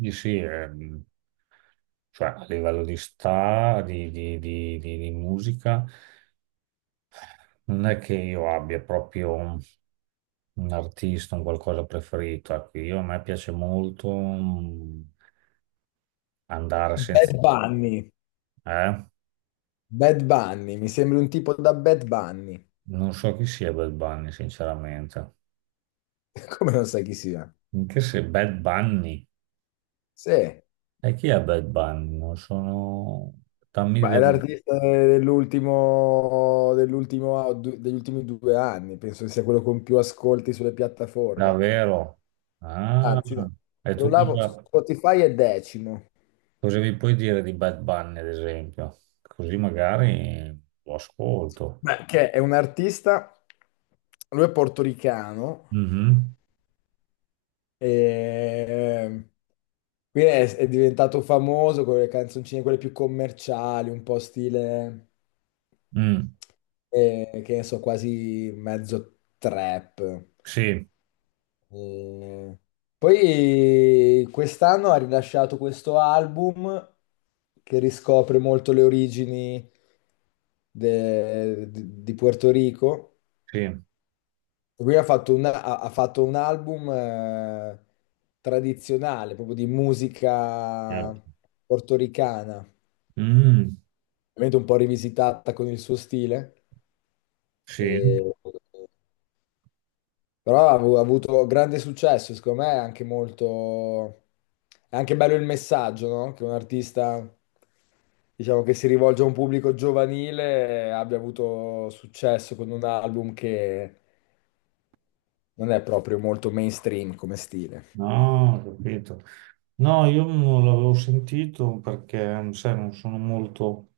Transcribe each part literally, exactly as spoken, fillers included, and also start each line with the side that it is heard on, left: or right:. right: Sì, sì, ehm, cioè, a livello di sta, di, di- di- di- di musica, non è che io abbia proprio un un artista, un qualcosa preferito. Ecco, io, a me piace molto mm, andare senza...
left: Bad Bunny.
right: Eh?
left: Bad Bunny, mi sembri un tipo da Bad Bunny.
right: Non so chi sia Bad Bunny, sinceramente.
left: Come non sai chi sia?
right: Anche se Bad Bunny...
left: Sì, ma
right: E chi è Bad Bunny? Non sono... Dammi
left: è
right: del...
left: l'artista dell'ultimo, dell'ultimo, du- degli ultimi due anni, penso che sia quello con più ascolti sulle piattaforme.
right: Davvero? Ah,
left: Anzi, no,
right: e tu
left: scrollavo,
right: cosa...
left: Spotify è decimo.
right: Cosa mi puoi dire di Bad Bunny, ad esempio? Così magari lo ascolto.
left: Beh, che è un artista, lui è portoricano.
right: Mhm.
left: E... quindi è, è diventato famoso con le canzoncine, quelle più commerciali, un po' stile,
right: Mm.
left: eh, che ne so, quasi mezzo trap.
right: Sì,
left: E poi quest'anno ha rilasciato questo album che riscopre molto le origini de- di di Puerto Rico.
right: sì.
left: Lui ha fatto un, ha- ha fatto un album eh, tradizionale, proprio di
right: Eh.
left: musica portoricana,
right: Mm,
left: ovviamente un po' rivisitata con il suo stile,
right: sì.
left: e- però ha avu- ha avuto grande successo, secondo me è anche molto... è anche bello il messaggio, no? Che un artista, diciamo, che si rivolge a un pubblico giovanile eh, abbia avuto successo con un album che non è proprio molto mainstream come stile.
right: No, ho capito. No, io non l'avevo sentito perché, sai, non sono molto...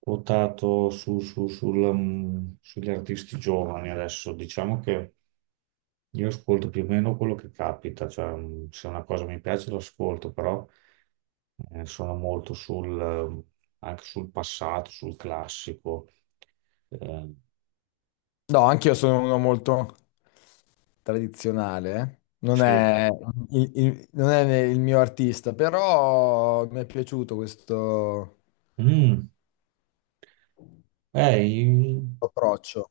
right: quotato su- su- sul, mm, sugli artisti giovani adesso. Diciamo che io ascolto più o meno quello che capita, cioè mm, se una cosa mi piace l'ascolto, però eh, sono molto sul, eh, anche sul passato, sul classico. Eh,
left: No, anch'io sono uno molto tradizionale, eh. Non
right: Sì.
left: è il, il- non è il mio artista, però mi è piaciuto questo
right: mm, eh, i-
left: approccio.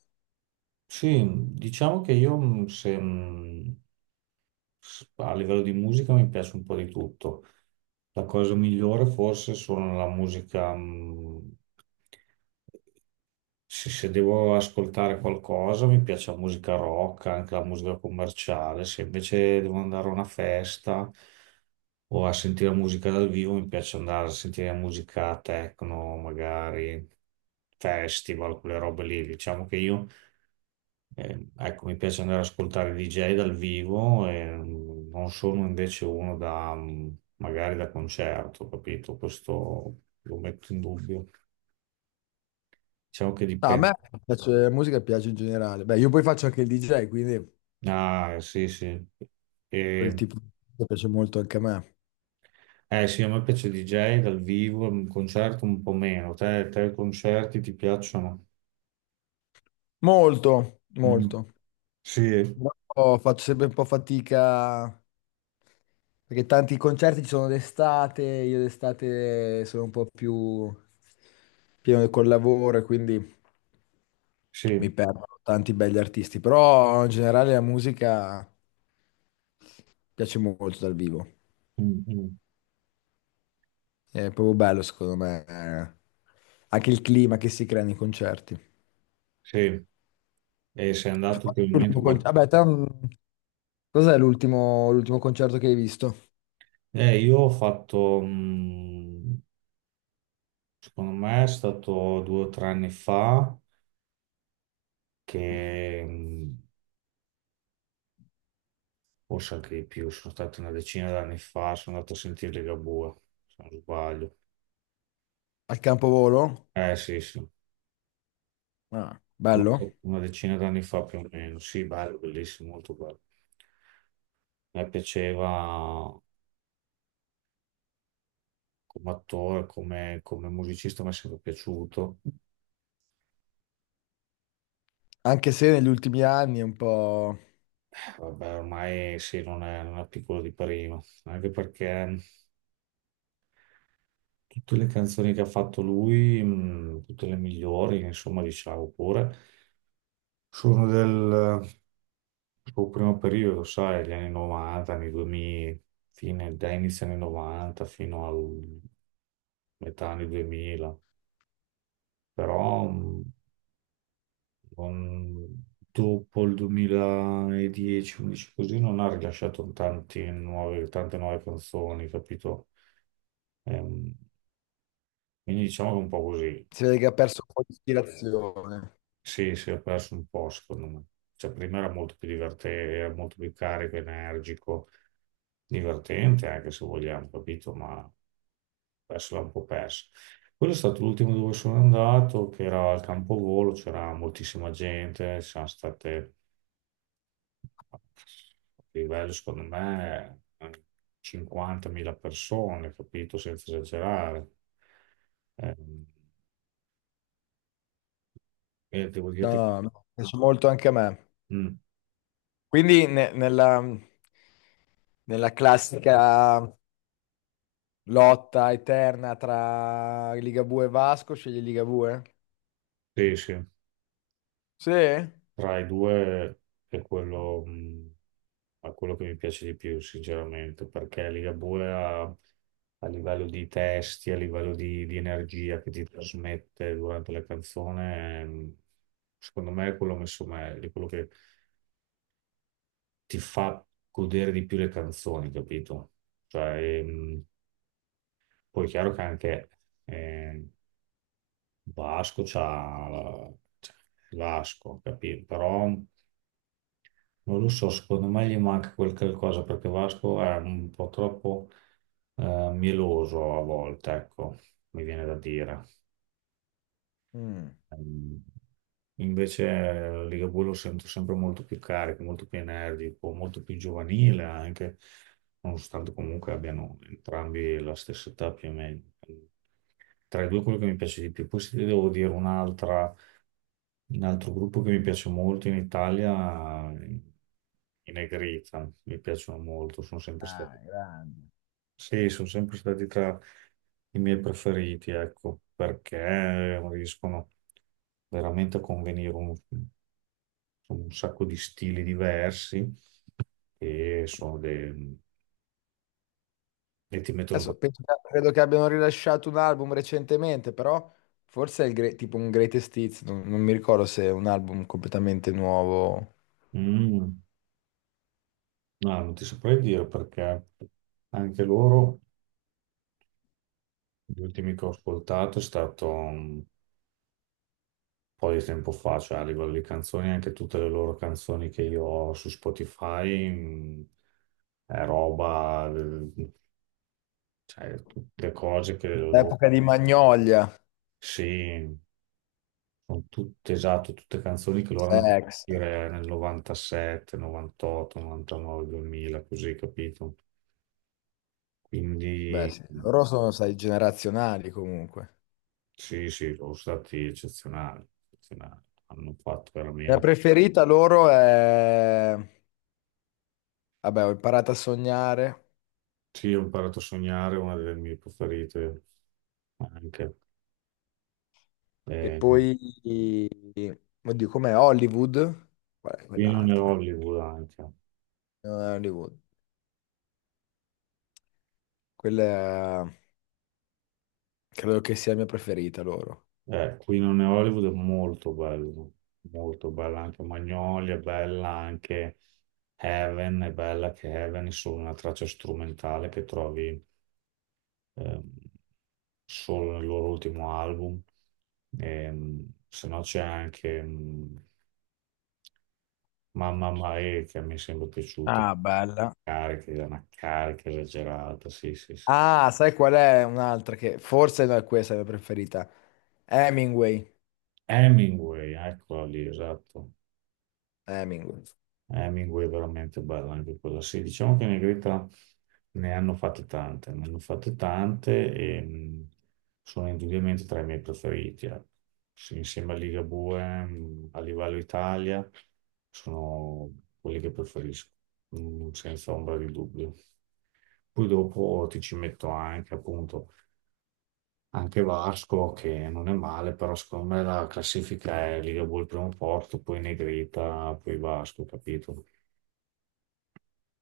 right: sì, diciamo che io mm, se, mm, A livello di musica mi piace un po' di tutto. La cosa migliore forse sono la musica, mh, se, se devo ascoltare qualcosa mi piace la musica rock, anche la musica commerciale, se invece devo andare a una festa o a sentire musica dal vivo mi piace andare a sentire musica techno, magari festival, quelle robe lì. Diciamo che io eh, ecco, mi piace andare ad ascoltare D J dal vivo e mm, non sono invece uno da mm, magari da concerto, capito? Questo lo metto in dubbio. Diciamo che
left: No, a me
right: dipende.
left: piace, la musica piace in generale. Beh, io poi faccio anche il D J, quindi
right: Ah, sì, sì.
left: quel
right: E-
left: tipo di musica piace molto anche a me.
right: eh sì, a me piace D J dal vivo, un concerto un po' meno. Te, te i concerti ti piacciono?
left: Molto,
right: Mm.
left: molto.
right: Sì,
left: No, faccio sempre un po' fatica perché tanti concerti ci sono d'estate, io d'estate sono un po' più pieno col lavoro e quindi mi
right: sì.
left: perdo tanti belli artisti, però in generale la musica piace molto dal vivo,
right: Mm, mm.
left: è proprio bello secondo me, eh, anche il clima che si crea nei concerti.
right: Sì. E sei andato ultimamente
left: L'ultimo con-
right: qual-
left: Vabbè, te, mm, cos'è l'ultimo l'ultimo concerto che hai visto?
right: Eh, io ho fatto... mm, Secondo me è stato due o tre anni fa, che mh, forse anche di più, sono stato una decina d'anni fa, sono andato a sentire Ligabue, se non sbaglio.
left: Al Campovolo?
right: Eh sì, sì.
left: Ah,
right: Ma
left: bello.
right: sì, una decina d'anni fa più o meno. Sì, bello, bellissimo, molto bello. Mi piaceva come attore, come, come musicista, mi è sempre piaciuto.
left: Anche se negli ultimi anni è un po'...
right: Vabbè, ormai sì, non è, non è piccolo di prima, anche perché tutte le canzoni che ha fatto lui, mh, tutte le migliori, insomma, diciamo pure, sono del suo primo periodo, sai, gli anni novanta, anni duemila, fine, da inizio anni novanta fino al metà anni duemila, però mh, non- dopo il duemiladieci-undici così non ha rilasciato tanti nuove- tante nuove canzoni, capito? Ehm, quindi diciamo che è un po' così.
left: si vede che ha perso un po' di ispirazione.
right: Sì, si è perso un po', secondo me. Cioè, prima era molto più divertente, era molto più carico, energico, divertente anche se vogliamo, capito? Ma adesso l'ha un po' perso. Quello è stato l'ultimo dove sono andato, che era al Campovolo, c'era moltissima gente, ci sono state, a livello secondo me, cinquantamila persone, capito? Senza esagerare. Eh, e devo dirti che...
left: No, no, mi piace molto anche a me.
right: Mm,
left: Quindi ne- nella, nella classica lotta eterna tra Ligabue e Vasco, scegli Ligabue?
right: sì, sì.
left: Sì?
right: Tra i due è quello, mh, è quello che mi piace di più, sinceramente, perché Ligabue ha, a livello di testi, a livello di, di energia che ti trasmette durante la canzone, mh, secondo me è quello messo meglio, è quello che ti fa godere di più le canzoni, capito? Cioè, ehm, poi è chiaro che anche eh, Vasco c'ha la- c'ha Vasco, capito? Però Non lo so, secondo me gli manca quel qualcosa perché Vasco è un po' troppo eh, mieloso a volte, ecco, mi viene da dire.
left: Mm.
right: Ehm, Invece eh, Ligabue lo sento sempre molto più carico, molto più energico, molto più giovanile anche, nonostante comunque abbiano entrambi la stessa età più o meno. Tra i due quello che mi piace di più. Poi se ti devo dire un'altra un altro gruppo che mi piace molto in Italia, i Negrita, mi piacciono molto, sono sempre
left: Ah,
right: stati,
left: grande.
right: sì, sono sempre stati tra i miei preferiti, ecco, perché riescono veramente a convenire un, insomma, un sacco di stili diversi e, sono dei- e ti mettono...
left: Adesso penso che- credo che abbiano rilasciato un album recentemente, però forse è il gre- tipo un Greatest Hits, non, non mi ricordo se è un album completamente nuovo.
right: Mm, no, non ti saprei dire perché anche loro, gli ultimi che ho ascoltato è stato... mm, po' di tempo fa, cioè a livello di canzoni, anche tutte le loro canzoni che io ho su Spotify, mh, è roba, eh, cioè tutte cose che loro-
left: L'epoca di Magnolia.
right: Sì, sono tutte, esatto, tutte canzoni che loro hanno fatto
left: Sex.
right: uscire nel novantasette, novantotto, novantanove, duemila, così, capito?
left: Beh,
right: Quindi
left: sì.
right: mh,
left: Loro sono, sai, generazionali comunque.
right: sì, sì, sono stati eccezionali, eccezionali. Hanno fatto
left: La
right: veramente...
left: preferita loro è... Vabbè, ho imparato a sognare.
right: Sì, ho imparato a sognare, una delle mie preferite anche.
left: E
right: Eh,
left: poi... Oddio, com'è? Hollywood? Qual è
right: Qui non è
left: quell'altra?
right: Hollywood anche.
left: Non è Hollywood. Quella è- credo che sia la mia preferita loro.
right: Eh, qui non è Hollywood è molto bello, molto bella anche Magnolia, è bella anche Heaven, è bella che Heaven è solo una traccia strumentale che trovi ehm, solo nel loro ultimo album. Ehm, se no c'è anche mm, Mamma Mae che mi sembra piaciuta,
left: Ah, bella.
right: carica, una carica esagerata, sì sì sì.
left: Ah, sai qual è un'altra che forse non è questa la mia preferita? Hemingway.
right: Hemingway, eccola lì, esatto.
left: Hemingway.
right: Hemingway è veramente bella anche quella, sì. Diciamo che Negrita ne hanno fatte tante, ne hanno fatte tante e mh, sono indubbiamente tra i miei preferiti. ecco. Sì, insieme a Ligabue, mh, a livello Italia, sono quelli che preferisco, mh, senza ombra di dubbio. Poi dopo ti ci metto anche, appunto, anche Vasco, che non è male, però secondo me la classifica è Ligabue al primo posto, poi Negrita, poi Vasco, capito?